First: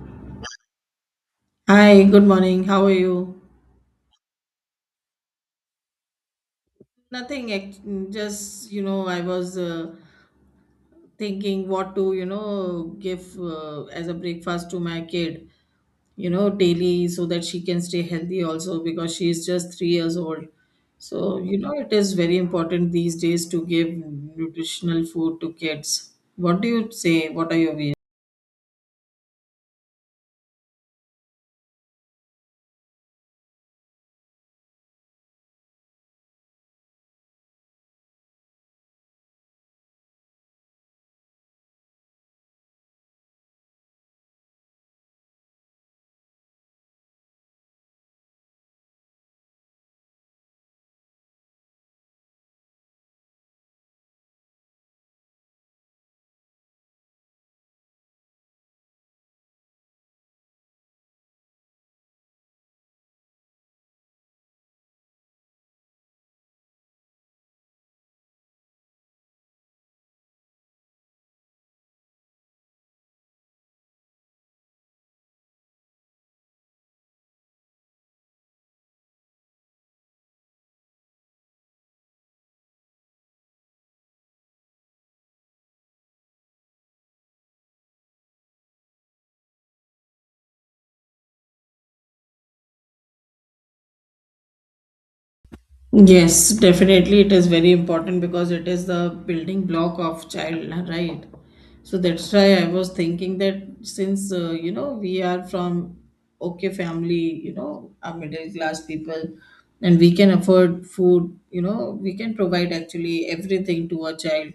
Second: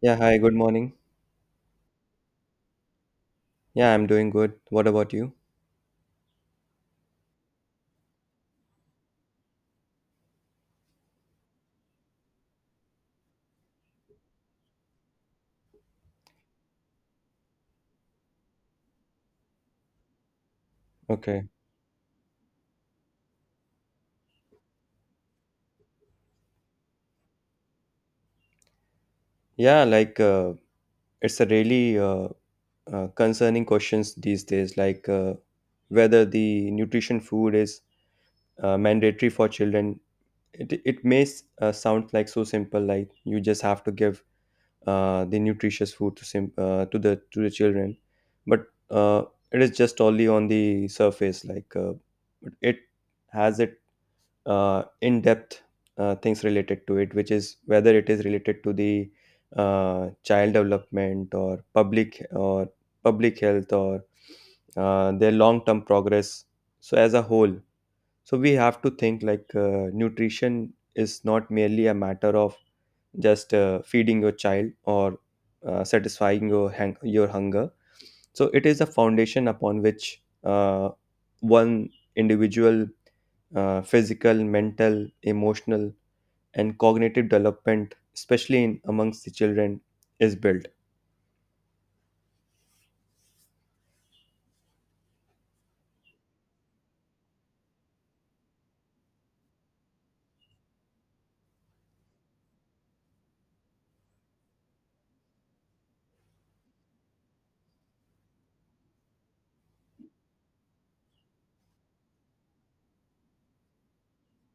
Yeah, hi, good morning. Hi, good morning. How are you? Yeah, I'm doing good. What about you? Nothing, just, I was thinking what to, give as a breakfast to my kid, daily so that she can stay healthy also because she is just 3 years old. So, Okay. It is very important these days to give nutritional food to kids. What do you say? What are your views? Yeah, it's a really concerning questions these days, like whether the nutrition food is mandatory for children. It may sound like so simple, like you just have to give the nutritious food to sim to the children, but uh, it is just only on the surface, like it has in-depth things related to it, which is whether it is related to the child development or public health or their long-term progress. So as a whole, so we have to think like nutrition is not merely a matter of just feeding your child or satisfying your your hunger, so it is a foundation upon which one individual physical, mental, emotional, and cognitive development, especially in amongst the children, is built. Yes, definitely it is very important because it is the building block of child, right? So that's why I was thinking that since we are from okay family, are middle class people, and we can afford food, we can provide actually everything to a child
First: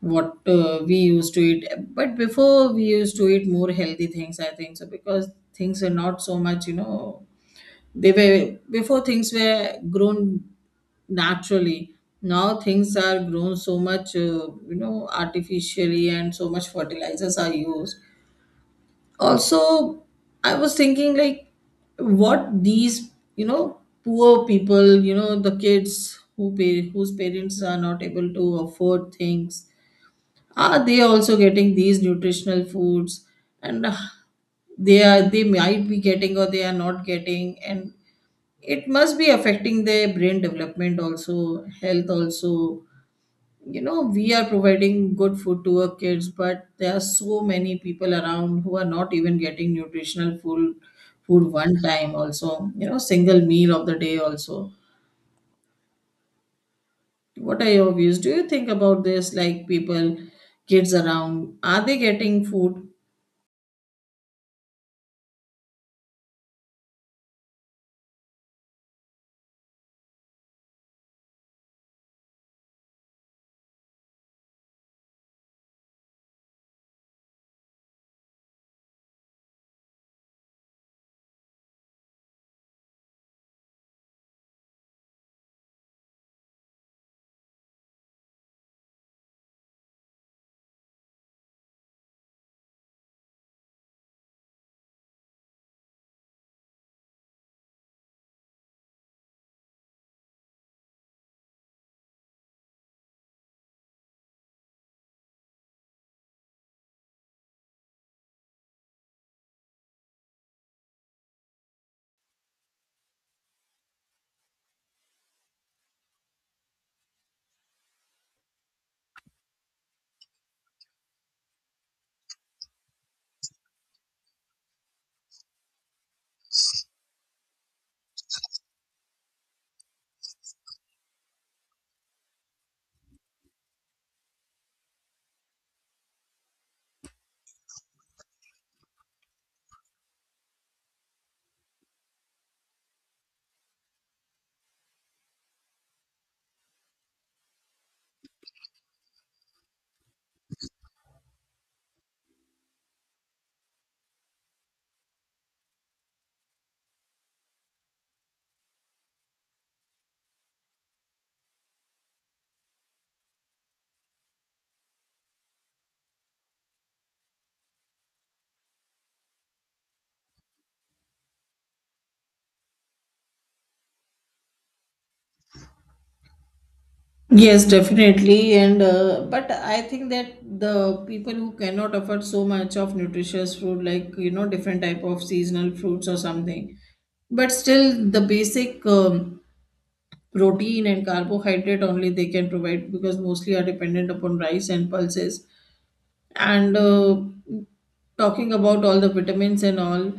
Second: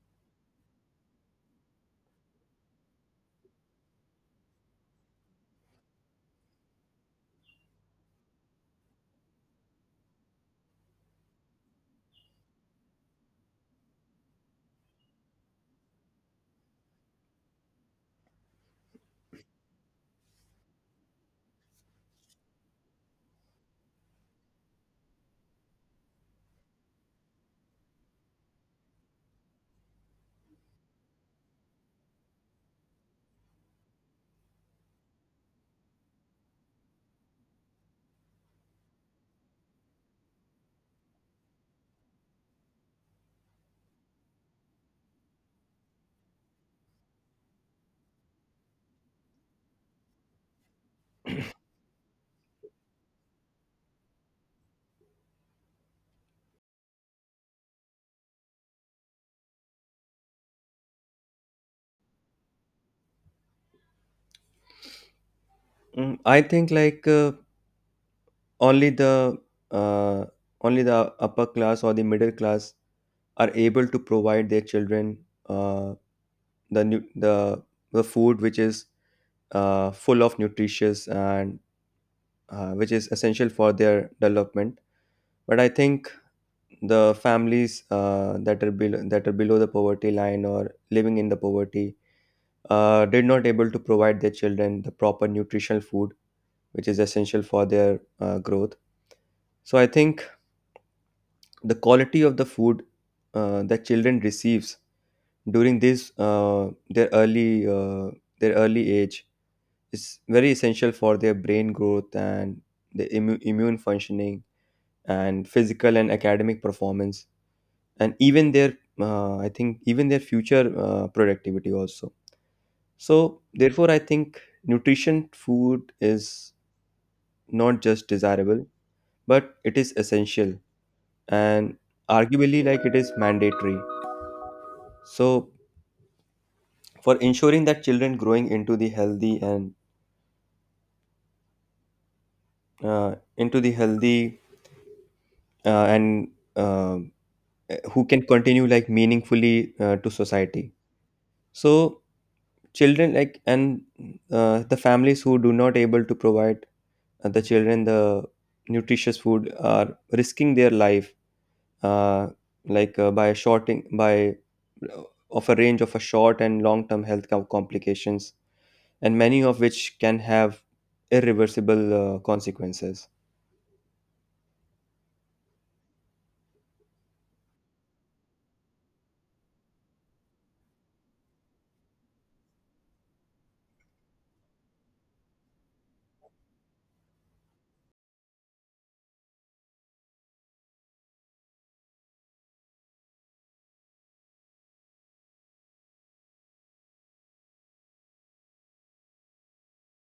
what we used to eat. But before we used to eat more healthy things, I think so because things are not so much, they were before things were grown naturally. Now things are grown so much, artificially, and so much fertilizers are used. Also, I was thinking like, what these poor people, the kids who pay, whose parents are not able to afford things, are they also getting these nutritional foods? And they might be getting, or they are not getting, and it must be affecting their brain development also, health also. You know, we are providing good food to our kids, but there are so many people around who are not even getting nutritional food, one time also, single meal of the day also. What are your views? Do you think about this, like people, kids around, are they getting food? I think like only the uh, only the upper class or the middle class are able to provide their children uh, the the food which is full of nutritious and which is essential for their development. But I think the families that are below the poverty line or living in the poverty did not able to provide their children the proper nutritional food, which is essential for their growth. So I think the quality of the food that children receives during this their early their early age is very essential for their brain growth and the immune functioning and physical and academic performance, and even their I think even their future productivity also. So therefore I think nutrition food is not just desirable but it is essential, and arguably like it is mandatory, so for ensuring that children growing into the healthy and into the healthy and uh, who can continue like meaningfully to society. So children like and the families who do not able to provide the children the nutritious food are risking their life, uh, like by shorting by of a range of a short and long term health complications, and many of which can have irreversible consequences. Yes, definitely. And but I think that the people who cannot afford so much of nutritious food, like, different type of seasonal fruits or something, but still the basic protein and carbohydrate only they can provide because mostly are dependent upon rice and pulses. And talking about all the vitamins and all,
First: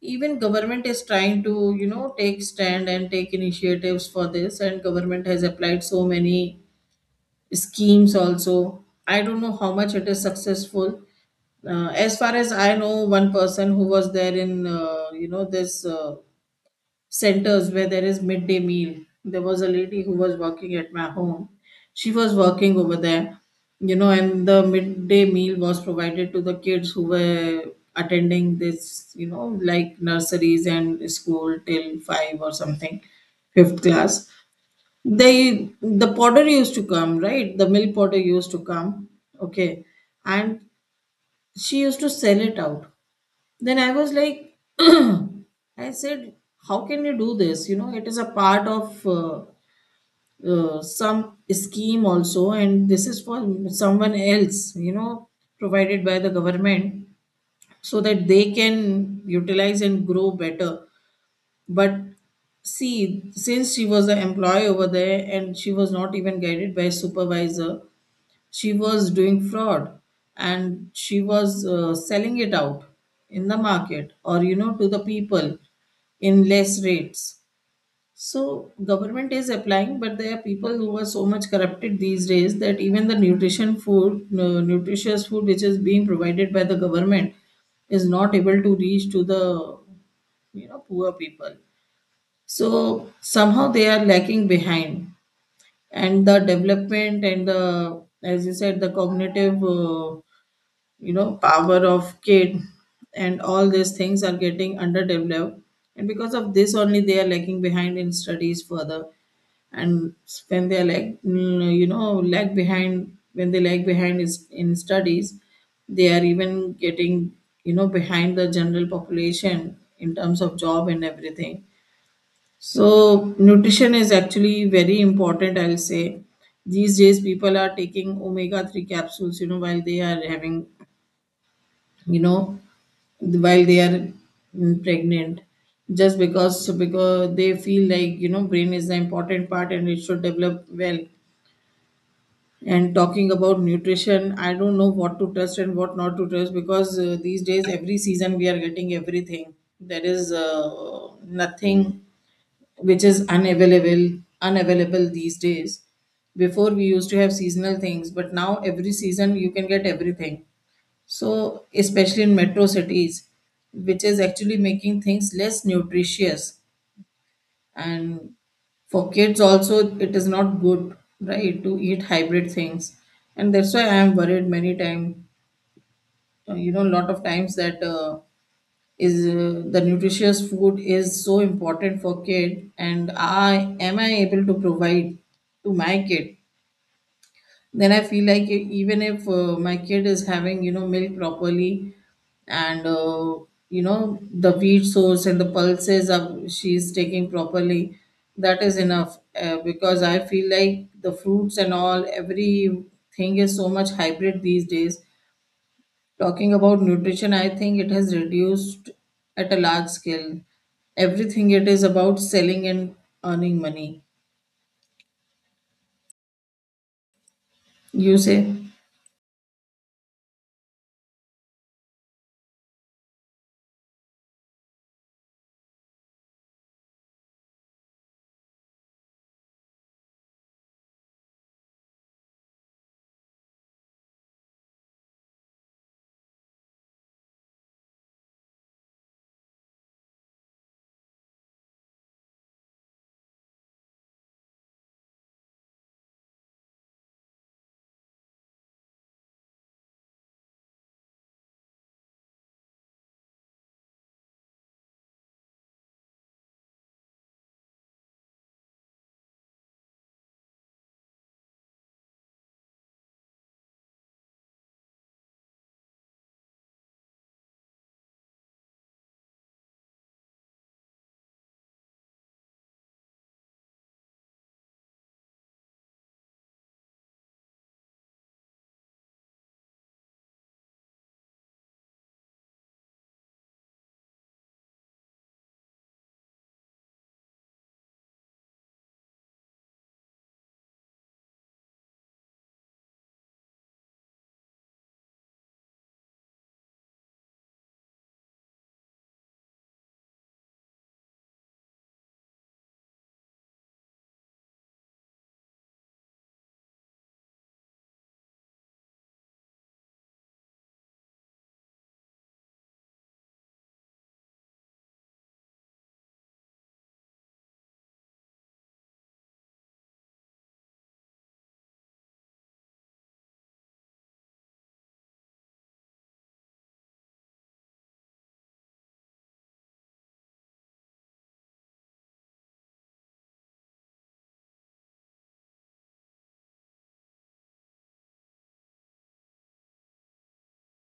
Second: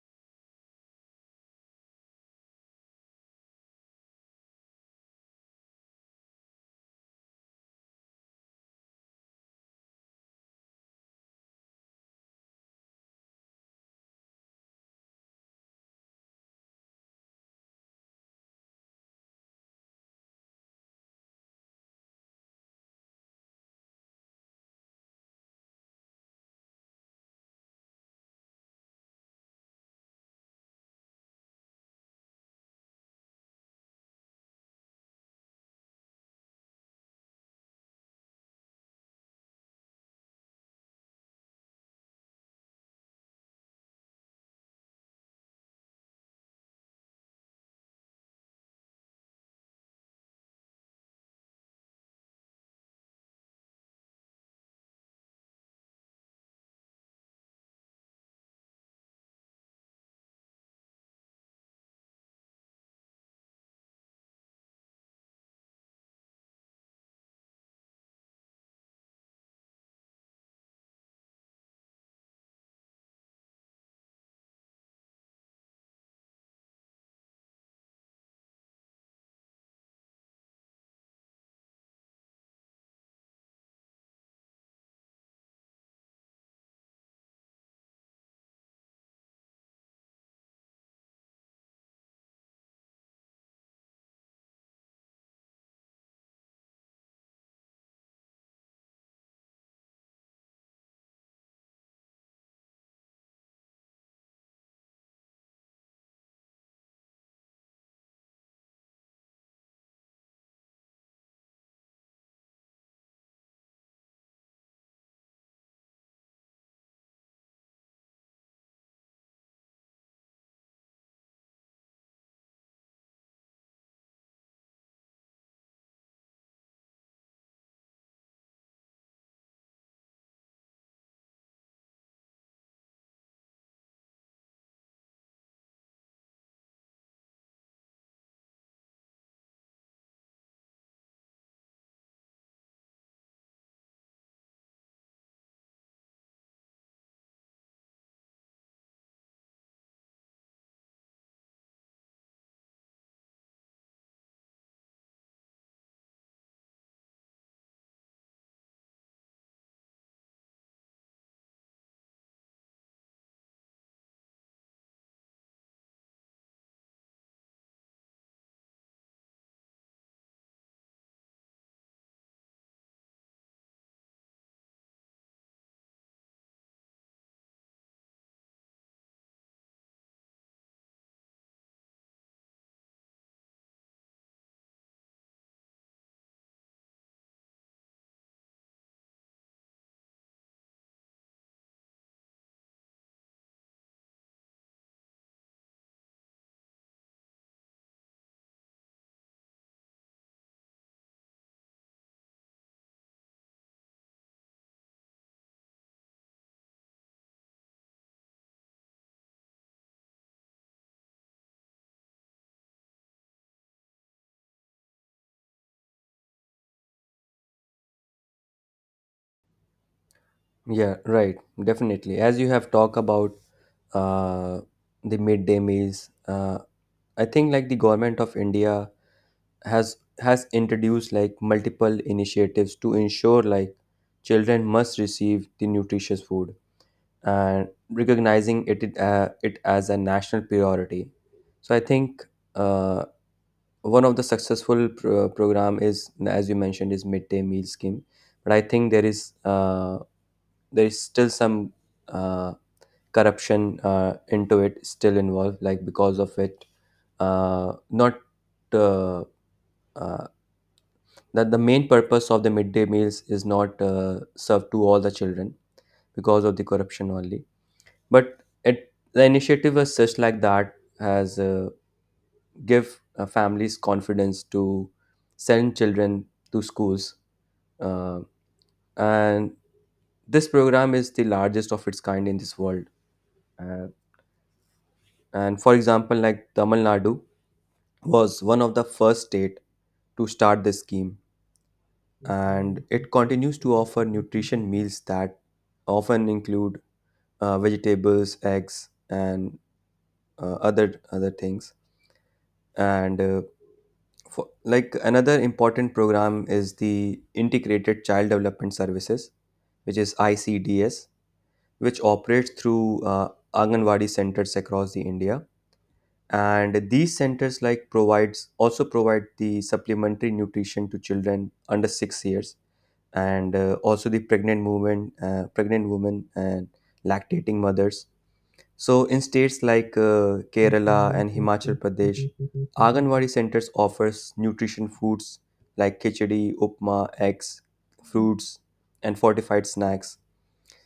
even government is trying to, take stand and take initiatives for this, and government has applied so many schemes also. I don't know how much it is successful. As far as I know, one person who was there in, this, centers where there is midday meal. There was a lady who was working at my home. She was working over there, and the midday meal was provided to the kids who were attending this, like nurseries and school till five or something, fifth class. They the potter used to come, right? The mill potter used to come. Okay. And she used to sell it out. Then I was like, I said, how can you do this? You know, it is a part of, some scheme also, and this is for someone else, provided by the government, so that they can utilize and grow better. But see, since she was an employee over there and she was not even guided by a supervisor, she was doing fraud, and she was selling it out in the market or, to the people in less rates. So government is applying, but there are people who are so much corrupted these days that even the nutritious food which is being provided by the government is not able to reach to the, poor people. So somehow they are lacking behind, and the development and the, as you said, the cognitive, power of kid, and all these things are getting underdeveloped, and because of this only they are lacking behind in studies further, and when they are like, lag behind. When they lag behind is in studies, they are even getting, behind the general population in terms of job and everything. So, nutrition is actually very important, I'll say. These days, people are taking omega 3 capsules, while they are having, you know, while they are, pregnant, just because, so because they feel like, brain is the important part and it should develop well. And talking about nutrition, I don't know what to trust and what not to trust, because these days, every season, we are getting everything. There is nothing which is unavailable these days. Before we used to have seasonal things, but now every season you can get everything, so especially in metro cities, which is actually making things less nutritious, and for kids also it is not good, right, to eat hybrid things. And that's why I am worried many times, lot of times, that, is the nutritious food is so important for kid, and I am I able to provide to my kid? Then I feel like, even if my kid is having, milk properly, and the wheat source and the pulses of she's taking properly, that is enough, because I feel like the fruits and all everything is so much hybrid these days. Talking about nutrition, I think it has reduced at a large scale. Everything it is about selling and earning money. You say? Yeah, right. Definitely. As you have talked about uh, the midday meals, uh, I think like the government of India has introduced like multiple initiatives to ensure like children must receive the nutritious food and recognizing it it as a national priority. So I think uh, one of the successful program is, as you mentioned, is midday meal scheme. But I think there is still some uh, corruption into it still involved, like because of it not uh, uh, that the main purpose of the midday meals is not served to all the children because of the corruption only. But it, the initiative was such like that has give families confidence to send children to schools, uh, and this program is the largest of its kind in this world. uh, and for example like Tamil Nadu was one of the first state to start this scheme, and it continues to offer nutrition meals that often include vegetables, eggs, and other other things. And for, like another important program is the Integrated Child Development Services, which is ICDS, which operates through Anganwadi centers across the India. And these centers like provides also provide the supplementary nutrition to children under 6 years, and also the pregnant women, and lactating mothers. So, in states like Kerala and Himachal Pradesh, Anganwadi centers offers nutrition foods like khichdi, upma, eggs, fruits, and fortified snacks.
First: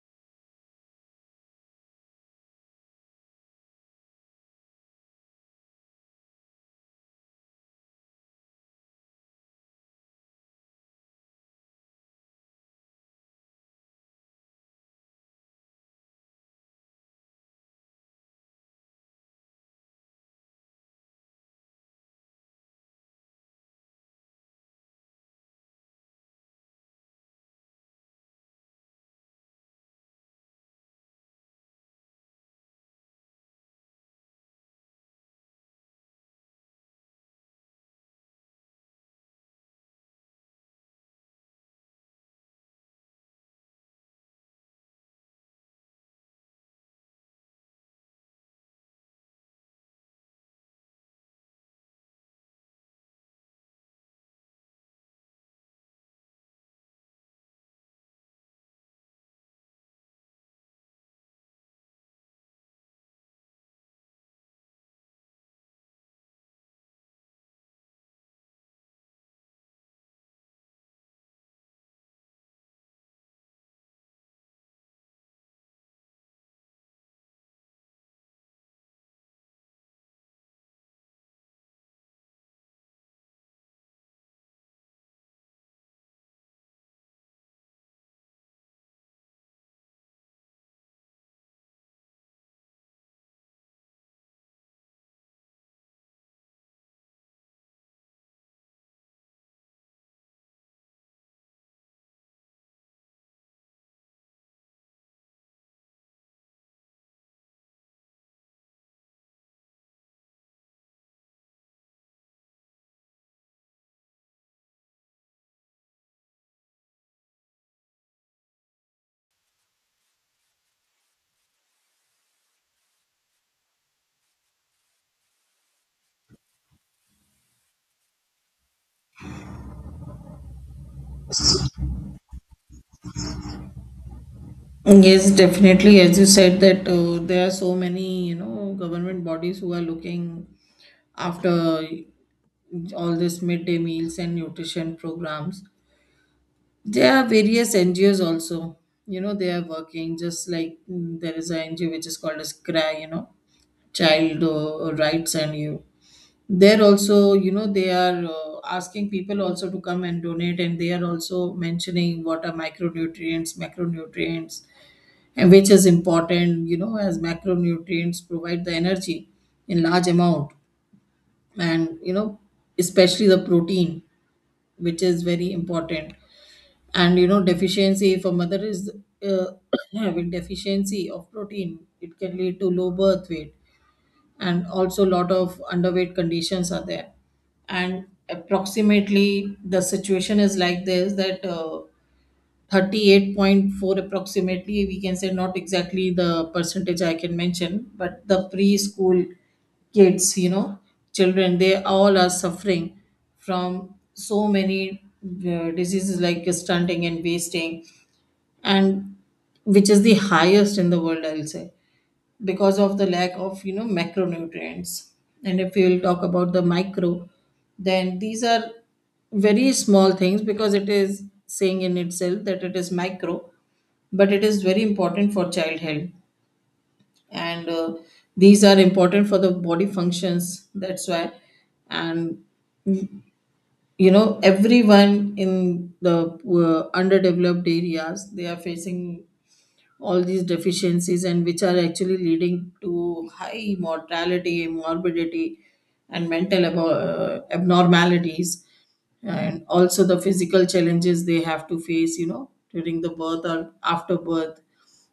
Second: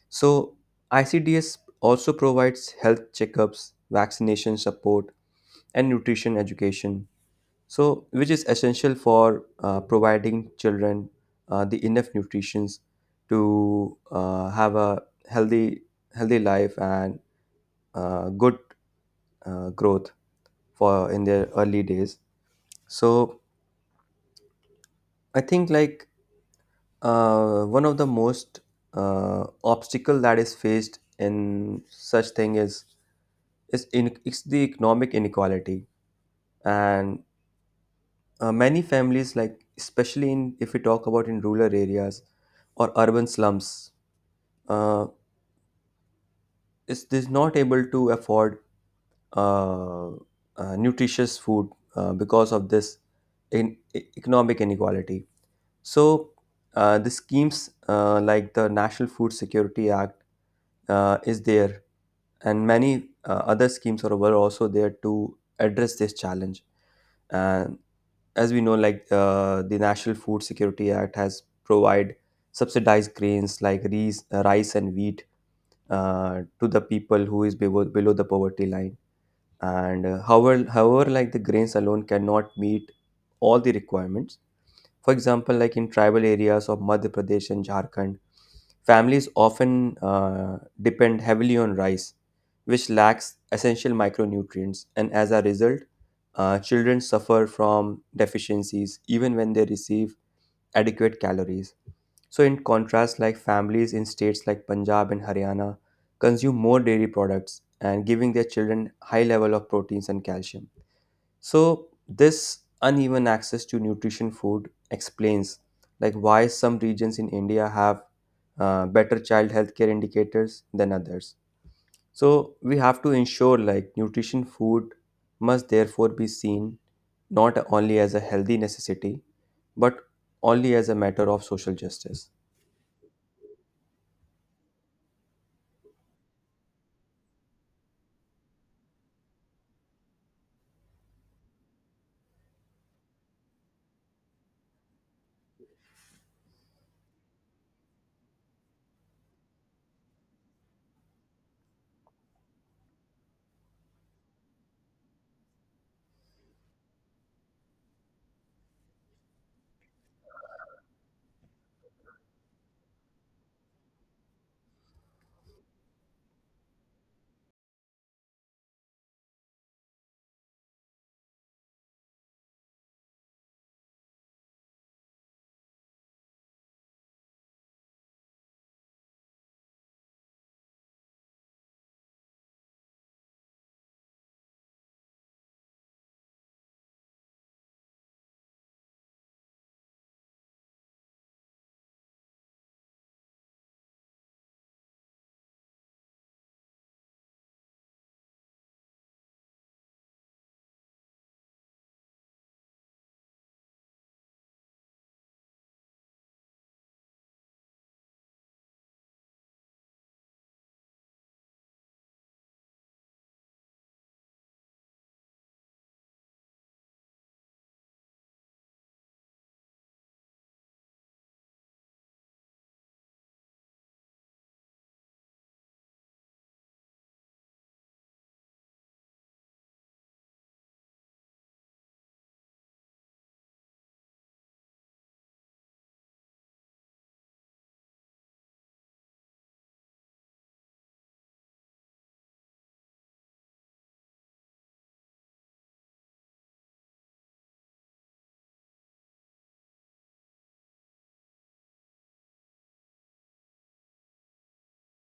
So, ICDS also provides health checkups, vaccination support, and nutrition education. So, which is essential for providing children the enough nutrition to have a healthy healthy life and good growth for in their early days. So I think like one of the most obstacle that is faced in such thing is in it's the economic inequality, and many families like, especially in, if we talk about in rural areas or urban slums, uh, is this not able to afford nutritious food because of this economic inequality. So the schemes like the National Food Security Act is there, and many other schemes are were also there to address this challenge. And as we know, like the National Food Security Act has provide subsidized grains like rice and wheat to the people who is below the poverty line. And however, like the grains alone cannot meet all the requirements. For example, like in tribal areas of Madhya Pradesh and Jharkhand, families often depend heavily on rice, which lacks essential micronutrients, and as a result, children suffer from deficiencies even when they receive adequate calories. So, in contrast, like families in states like Punjab and Haryana consume more dairy products and giving their children high level of proteins and calcium. So this uneven access to nutrition food explains like why some regions in India have better child healthcare indicators than others. So we have to ensure like nutrition food must therefore be seen not only as a healthy necessity but only as a matter of social justice. Yes, definitely. As you said that there are so many, government bodies who are looking after all this midday meals and nutrition programs. There are various NGOs also. They are working just like, there is an NGO which is called as CRY, Child Rights and You. There also, they are asking people also to come and donate, and they are also mentioning what are micronutrients, macronutrients, and which is important, as macronutrients provide the energy in large amount. And, especially the protein, which is very important. And, deficiency, if a mother is uh, having deficiency of protein, it can lead to low birth weight, and also a lot of underweight conditions are there. And approximately the situation is like this, that 38.4 approximately we can say, not exactly the percentage I can mention, but the preschool kids, children, they all are suffering from so many diseases like stunting and wasting, and which is the highest in the world, I'll say, because of the lack of, macronutrients. And if we will talk about the micro, then these are very small things because it is saying in itself that it is micro, but it is very important for child health. And these are important for the body functions, that's why. And, everyone in the underdeveloped areas, they are facing all these deficiencies, and which are actually leading to high mortality, morbidity, and mental abnormalities, and also the physical challenges they have to face, during the birth or after birth,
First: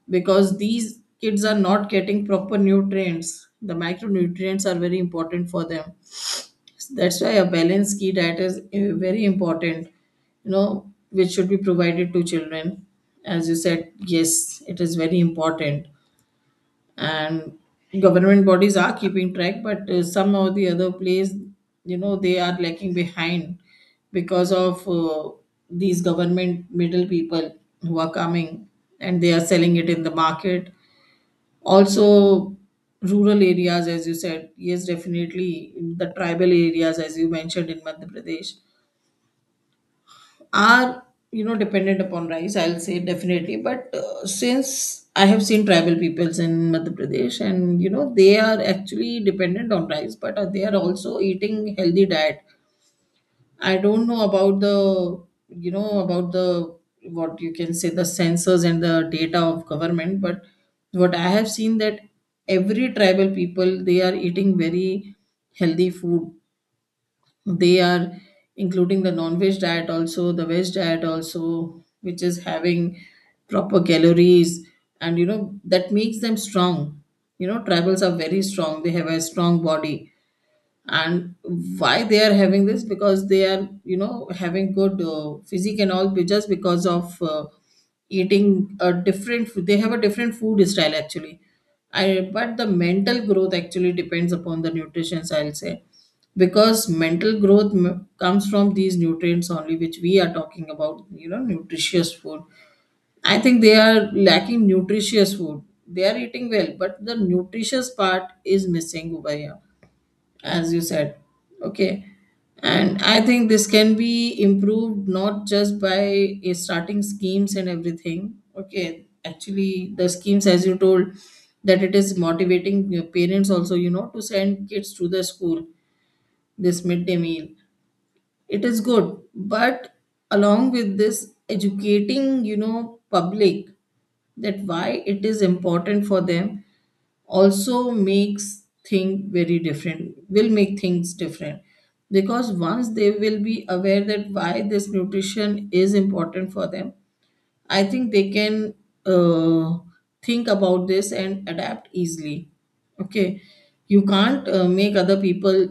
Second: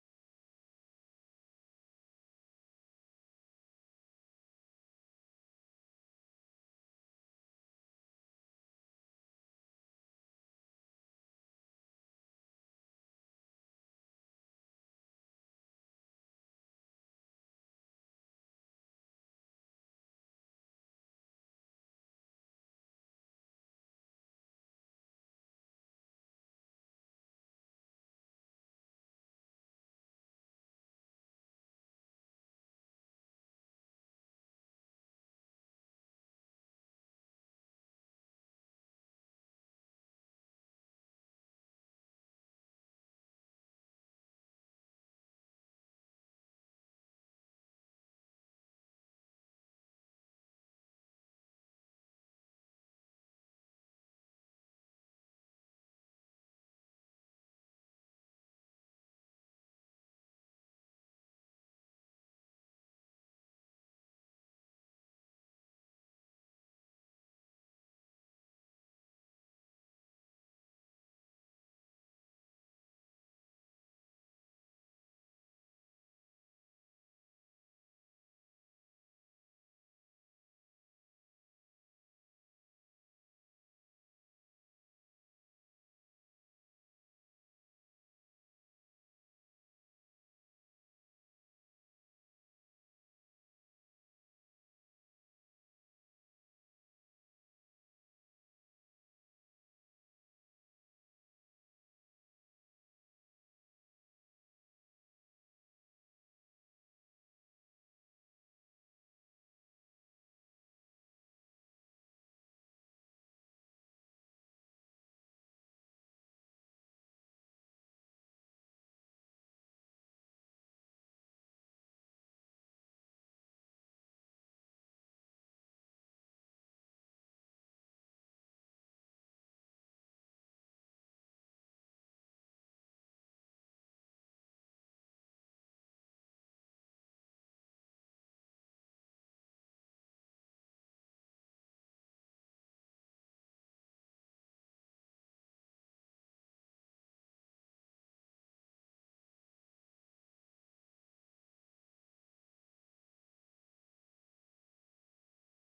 because these kids are not getting proper nutrients. The micronutrients are very important for them. So that's why a balanced key diet is very important, which should be provided to children. As you said, yes, it is very important. And government bodies are keeping track, but some or the other place, they are lacking behind because of these government middle people who are coming and they are selling it in the market also. Rural areas, as you said, yes, definitely the tribal areas, as you mentioned, in Madhya Pradesh are, dependent upon rice, I'll say, definitely. But since I have seen tribal peoples in Madhya Pradesh, and, they are actually dependent on rice, but they are also eating healthy diet. I don't know about the, about the, what you can say, the sensors and the data of government, but what I have seen, that every tribal people, they are eating very healthy food. They are including the non-veg diet also, the veg diet also, which is having proper calories and, that makes them strong. Tribals are very strong. They have a strong body, and why they are having this? Because they are, you know, having good physique and all just because of eating a different food. They have a different food style actually. But the mental growth actually depends upon the nutrition, I'll say. Because mental growth comes from these nutrients only which we are talking about, you know, nutritious food. I think they are lacking nutritious food. They are eating well, but the nutritious part is missing over here, as you said. Okay, and I think this can be improved not just by starting schemes and everything. Okay, actually the schemes, as you told, that it is motivating your parents also, you know, to send kids to the school, this midday meal, it is good. But along with this, educating, you know, public, that why it is important for them, also makes thing very different, will make things different. Because once they will be aware that why this nutrition is important for them, I think they can uh, think about this and adapt easily. Okay, you can't make other people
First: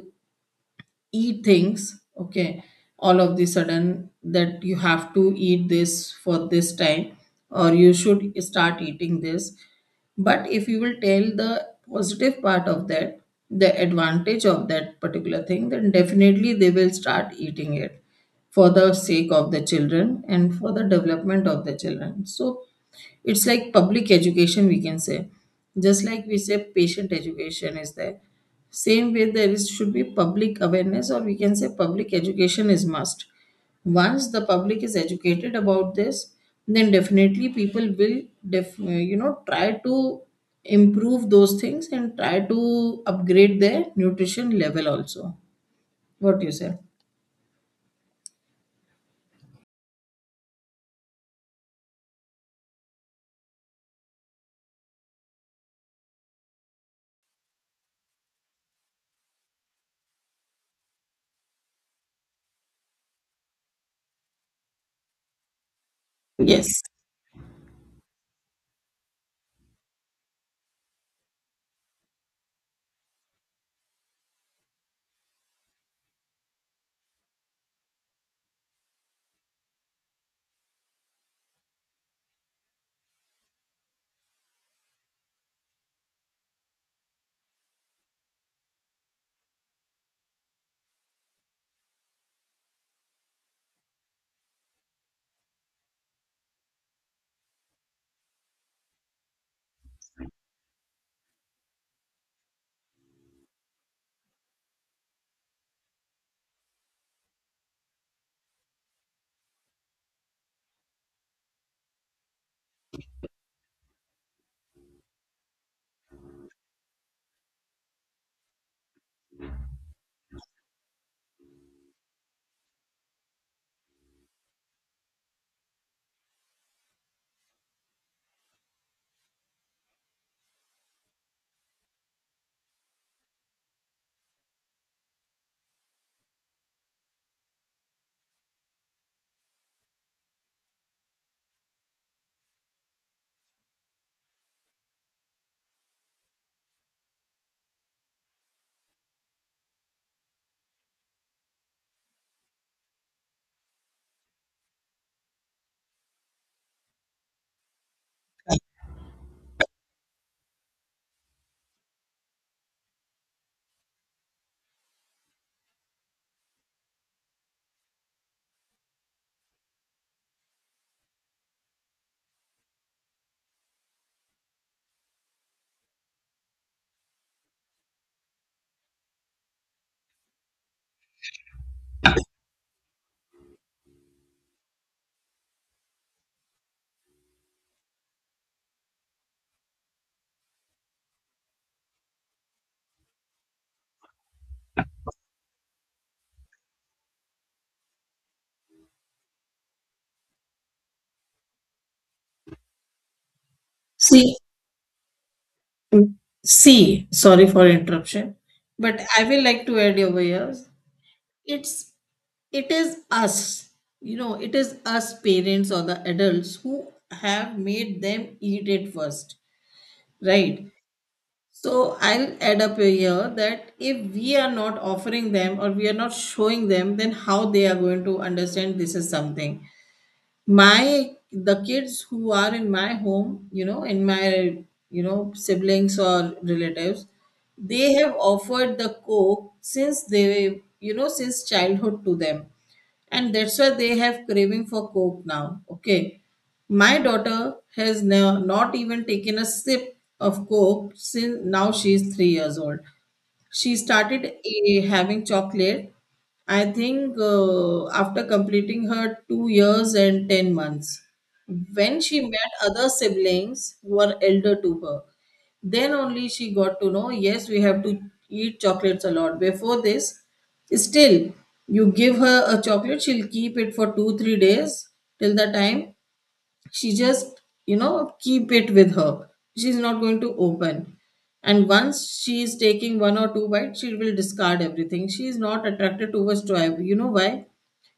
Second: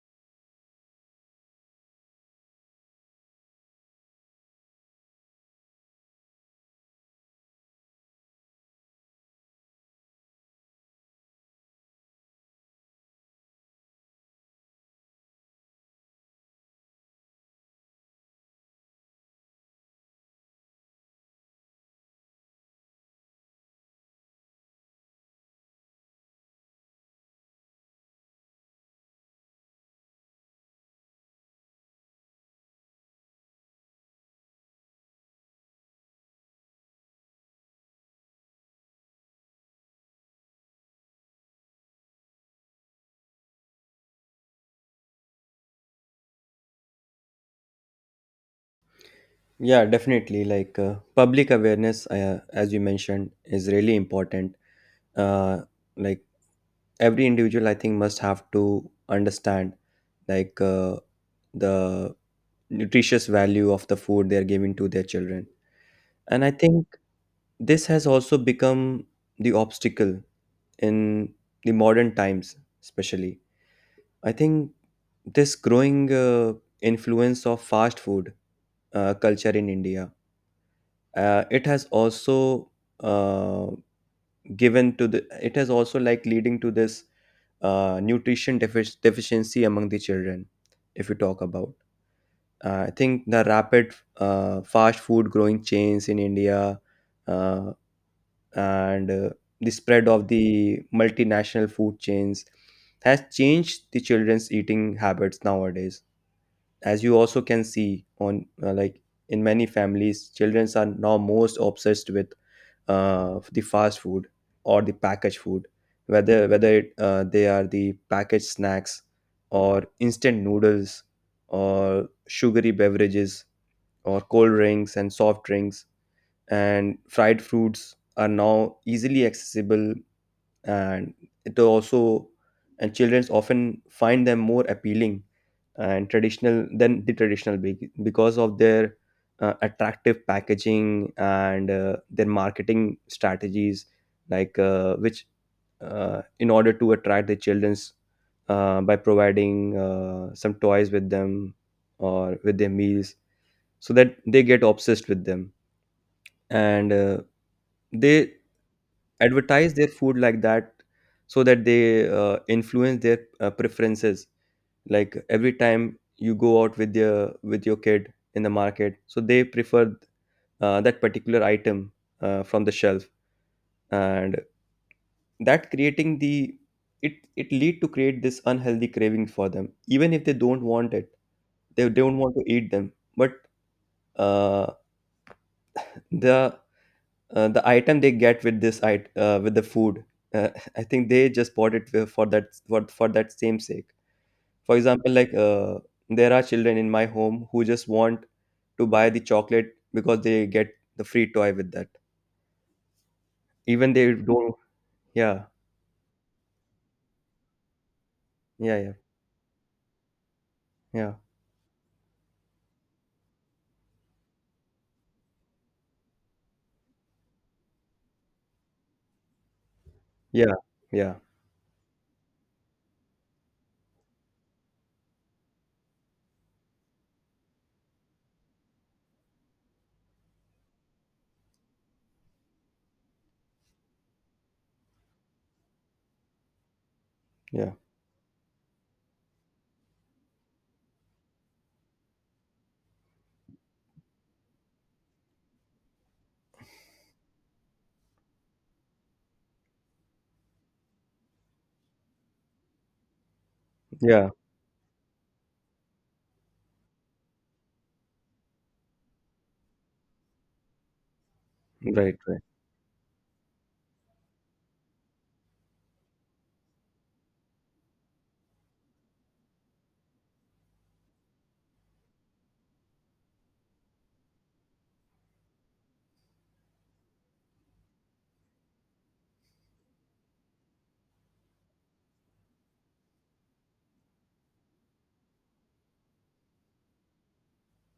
eat things. Okay, all of the sudden that you have to eat this for this time, or you should start eating this. But if you will tell the positive part of that, the advantage of that particular thing, then definitely they will start eating it, for the sake of the children and for the development of the children. So it's like public education, we can say. Just like we say patient education is there, same way there is should be public awareness, or we can say public education is must. Once the public is educated about this, then definitely people will you know, try to improve those things and try to upgrade their nutrition level also. What do you say? Yeah, definitely like public awareness as you mentioned is really important. uh, like every individual I think must have to understand like the nutritious value of the food they are giving to their children. And I Yes. think this has also become the obstacle in the modern times, especially I think this growing influence of fast food culture in India. It has also uh, given to the it has also like leading to this deficiency among the children. If you talk about I think the rapid fast food growing chains in India, uh, and the spread of the multinational food chains has changed the children's eating habits nowadays. As you also can see on like in many families children are now most obsessed with the fast food or the packaged food, whether it, they are the packaged snacks or instant noodles or sugary beverages or cold drinks and soft drinks and fried fruits are now easily accessible. And it also, and children often find them more appealing and traditional than the traditional because of their attractive packaging and their marketing strategies, like which in order to attract the children's by providing some toys with them or with their meals so that they get obsessed with them. And they advertise their food like that so that they influence their preferences. Like every time you go out with your kid in the market, so they prefer that particular item from the shelf. And that creating the it lead to create this unhealthy craving for them. Even if they don't want it, they don't want to eat them, but uh, the the item they get with this it with the food, uh, I think they just bought it for that for that same sake. For example like there are children in my home who just want to buy the chocolate because they get the free toy with that, even they See, don't. Yeah. see, sorry for interruption, Yeah. Yeah. but I will like to add over here, Yeah. it's, it is us, you know, it is us parents or the adults who have made them eat it first, Yeah. right? Yeah. So I'll add up here that if we are not offering them, or we are not showing them, then how they are going to understand this is something. My, the kids who are in my home, you know, in my, you know, siblings or relatives, Yeah. they have offered the coke since they, you know, since childhood to them, and that's why they have craving for coke now. Okay, my daughter has now not even taken a sip of coke, since now she is 3 years old. She started Yeah. Having chocolate, I think, after completing her 2 years and 10 months. When Right. she Right. met other siblings who are elder to her, then only she got to know, yes, we have to eat chocolates a lot. Before this, still, you give her a chocolate, she'll keep it for two, 3 days, till the time she just, you know, keep it with her, she's not going to open. And once she is taking one or two bites, she will discard everything. She is not attracted towards toy. You know why?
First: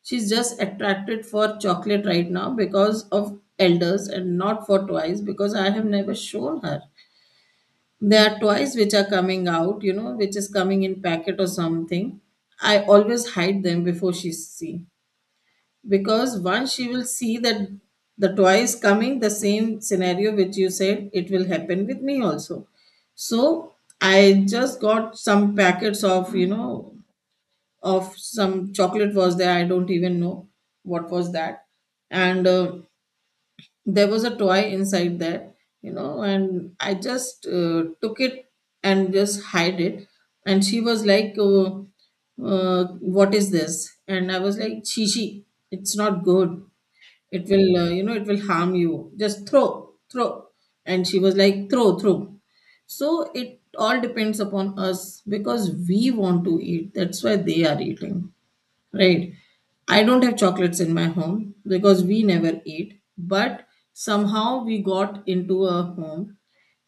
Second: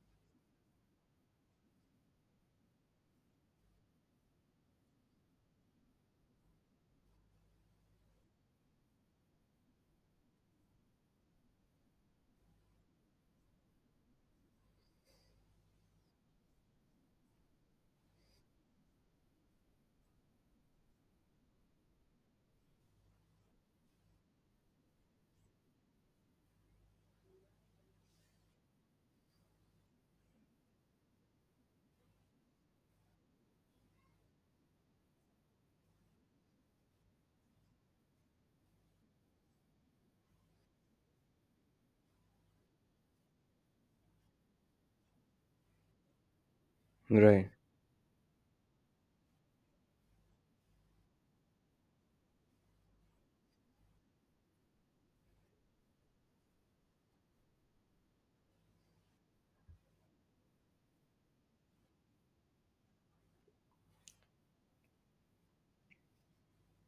She's just attracted for chocolate right now because of elders, and not for toys because I have never shown her. There are toys which are coming out, you know, which is coming in packet or something. I always hide them before she see, because once she will see that the toy is coming, the same scenario which you said, it will happen with me also. So I just got some packets of, you know, of some chocolate was there, I don't even know what was that. And there was a toy inside there, you know, and I just took it and just hide it. And she was like uh, what is this? And I was like, chichi, it's not good. It Right. will, you know, it will harm you. Just throw, throw. And she was like, throw, throw. So it all depends upon us. Because we want to eat, that's why they are eating, right? I don't have chocolates in my home because we never eat. But somehow we got into a home,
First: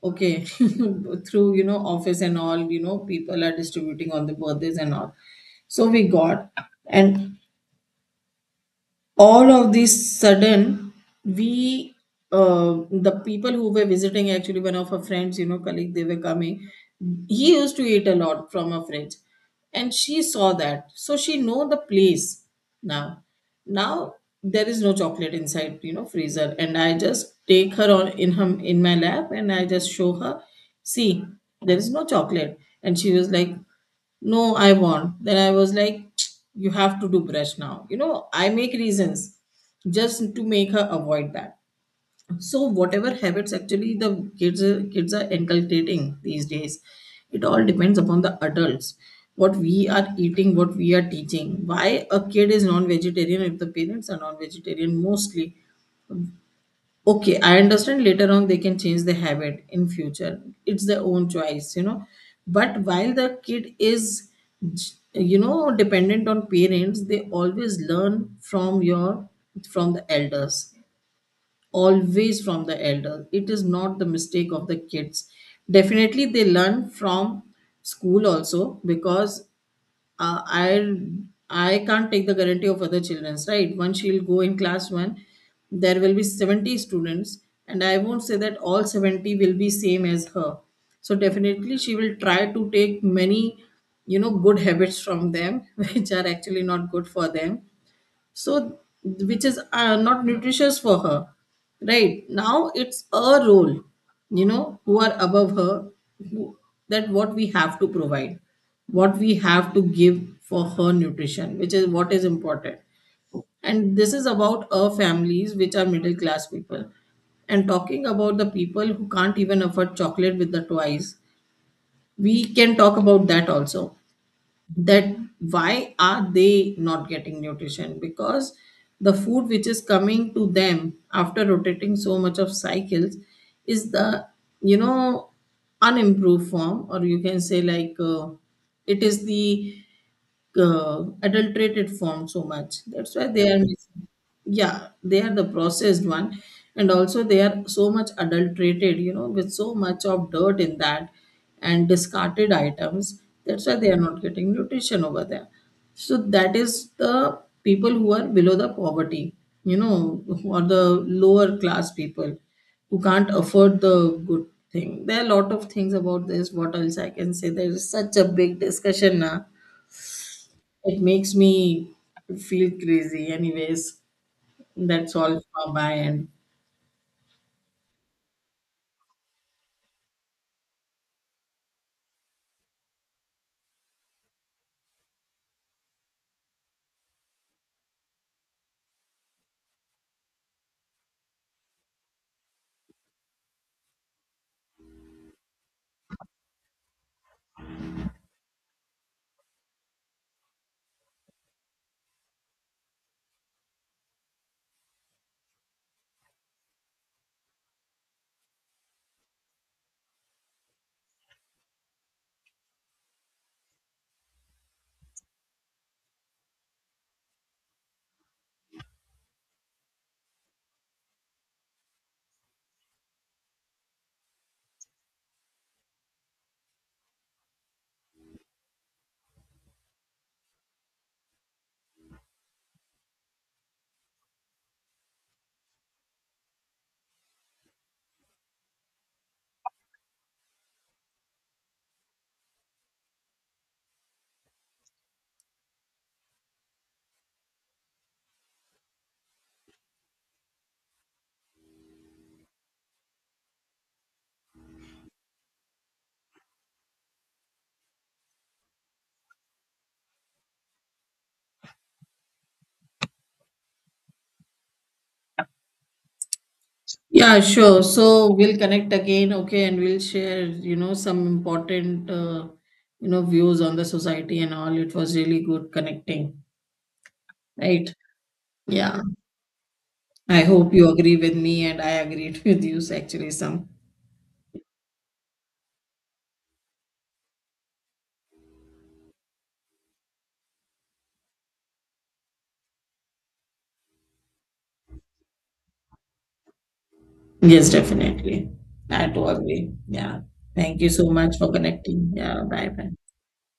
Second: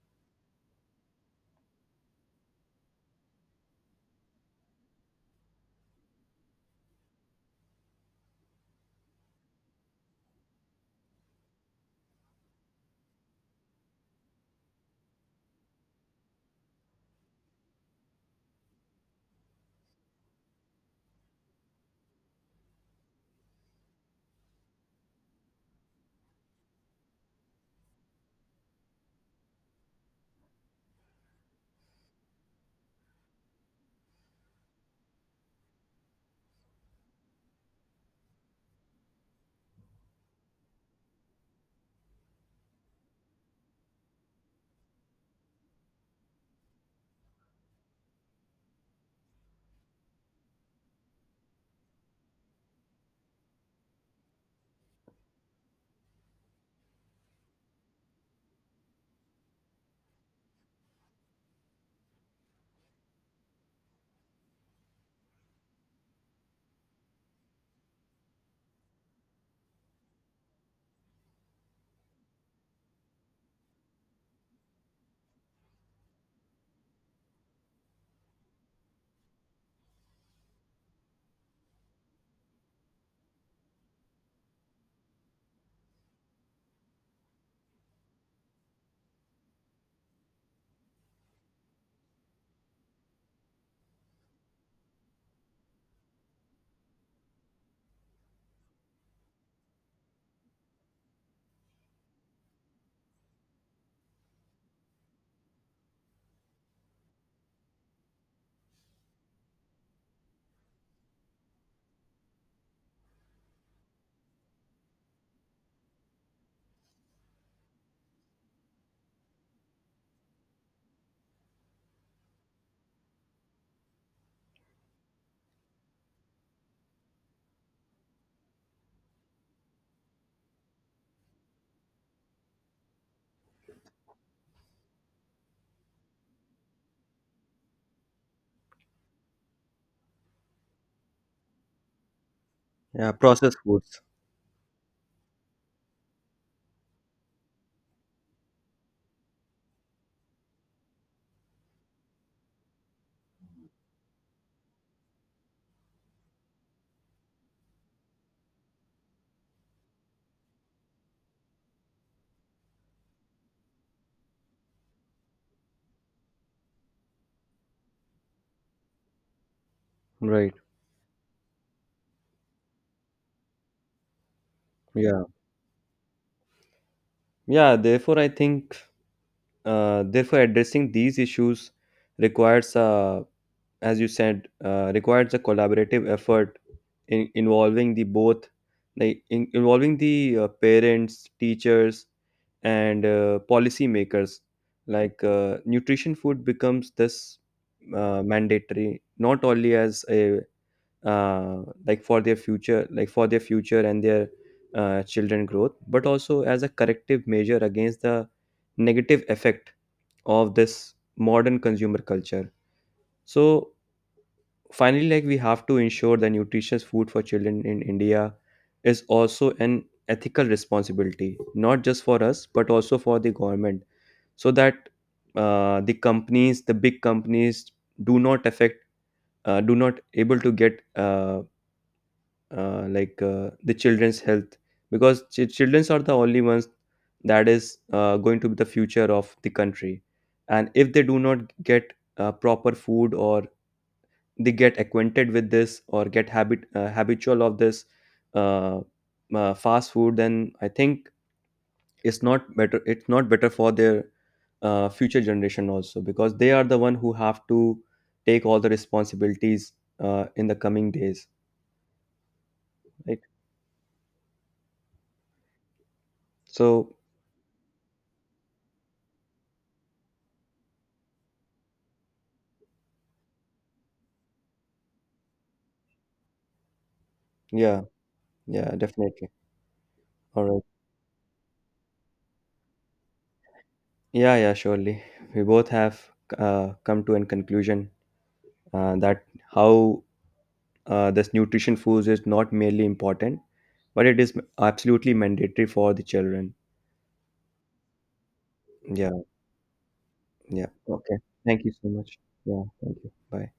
okay, through, you know, office and all, you know, people are distributing on the birthdays and all, so we got. And all of these sudden, we, the people who were visiting, actually one of her friends, you know, colleague, they were coming, he used to eat a lot from her friends, and she saw that, so she know the place. Now, now, there is no chocolate inside, you know, freezer. And I just take her on in her, in my lap, and I just show her, see, there is no chocolate. And she was like, no, I want. Then I was like, you have to do brush now, you know, I make reasons, just to make her avoid that. So whatever habits actually the kids are inculcating these days, it all depends upon the adults, what we are eating, what we are teaching. Why a kid is non-vegetarian? If the parents are non-vegetarian, mostly. Okay, I understand later on they can change the habit in future, it's their own choice, you know. But while the kid is, you know, dependent on parents, they always learn from your, from the elders, always from the elder. It is not the mistake of the kids. Definitely they learn from school also, because uh, i I can't take the guarantee of other children's, right? Once she'll go in class 1, there will be 70 students, and I won't say that all 70 will be same as her. So definitely she will try to take many, you know, good habits from them which are actually not good for them. So, which is not nutritious for her. Right now it's a role, you know, who are above her, who, that what we have to provide, what we have to give for her nutrition, which is, what is important. And this is about our families which are middle class people. And talking about the people who can't even afford chocolate with the toys, we can talk about that also, that why are they not getting nutrition? Because the food which is coming to them after rotating so much of cycles, is the, you know, unimproved form, or you can say like, it is the adulterated form so much. Yeah, That's why they processed are foods. missing. Yeah, they are the processed one, and also they are so much adulterated, you know, with so much of dirt in that and discarded items. That's why they are not getting nutrition over there. So that is the people who are below the poverty, you know, or the lower class people who can't afford the good thing. There are a lot of things about this. What else I can say? There is such a big discussion now, Right. it makes me feel crazy, anyways. That's Yeah. all from my end. Yeah, therefore I think therefore addressing these issues requires a as you said, requires a collaborative effort in involving the both, like in, involving the parents, teachers, and policy makers. Like nutrition food becomes this mandatory, not only as a like for their future and their children growth, but also as a corrective measure against the negative effect of this modern consumer culture. So finally like we have to ensure that nutritious food for children in India is also an ethical responsibility, not just for us but also for the government, so that the big companies do not affect do not able to get the children's health. Because children's are the only ones that is going to be the future of the country, and if they do not get proper food or they get acquainted with this or get habitual of this uh, fast food, then I think it's not better for their future generation also, because they are the one who have to take all the responsibilities in the coming days, right? So Yeah, sure. So we'll connect again, okay, and we'll share, you know, some important, you know, views on the society and all. It was really good connecting, yeah. right? Yeah, Yeah. definitely. I All right. hope you agree with me, and I agreed with you, actually, some. Yeah, yeah, surely, we both have come to a conclusion that how, thus, nutrition foods is not merely important, but it is absolutely mandatory for the children. Yes, definitely. I Yeah, do agree. Yeah. yeah. Thank you so Okay. much for Thank you so connecting. much. Yeah. Yeah, Bye bye. thank you. Bye.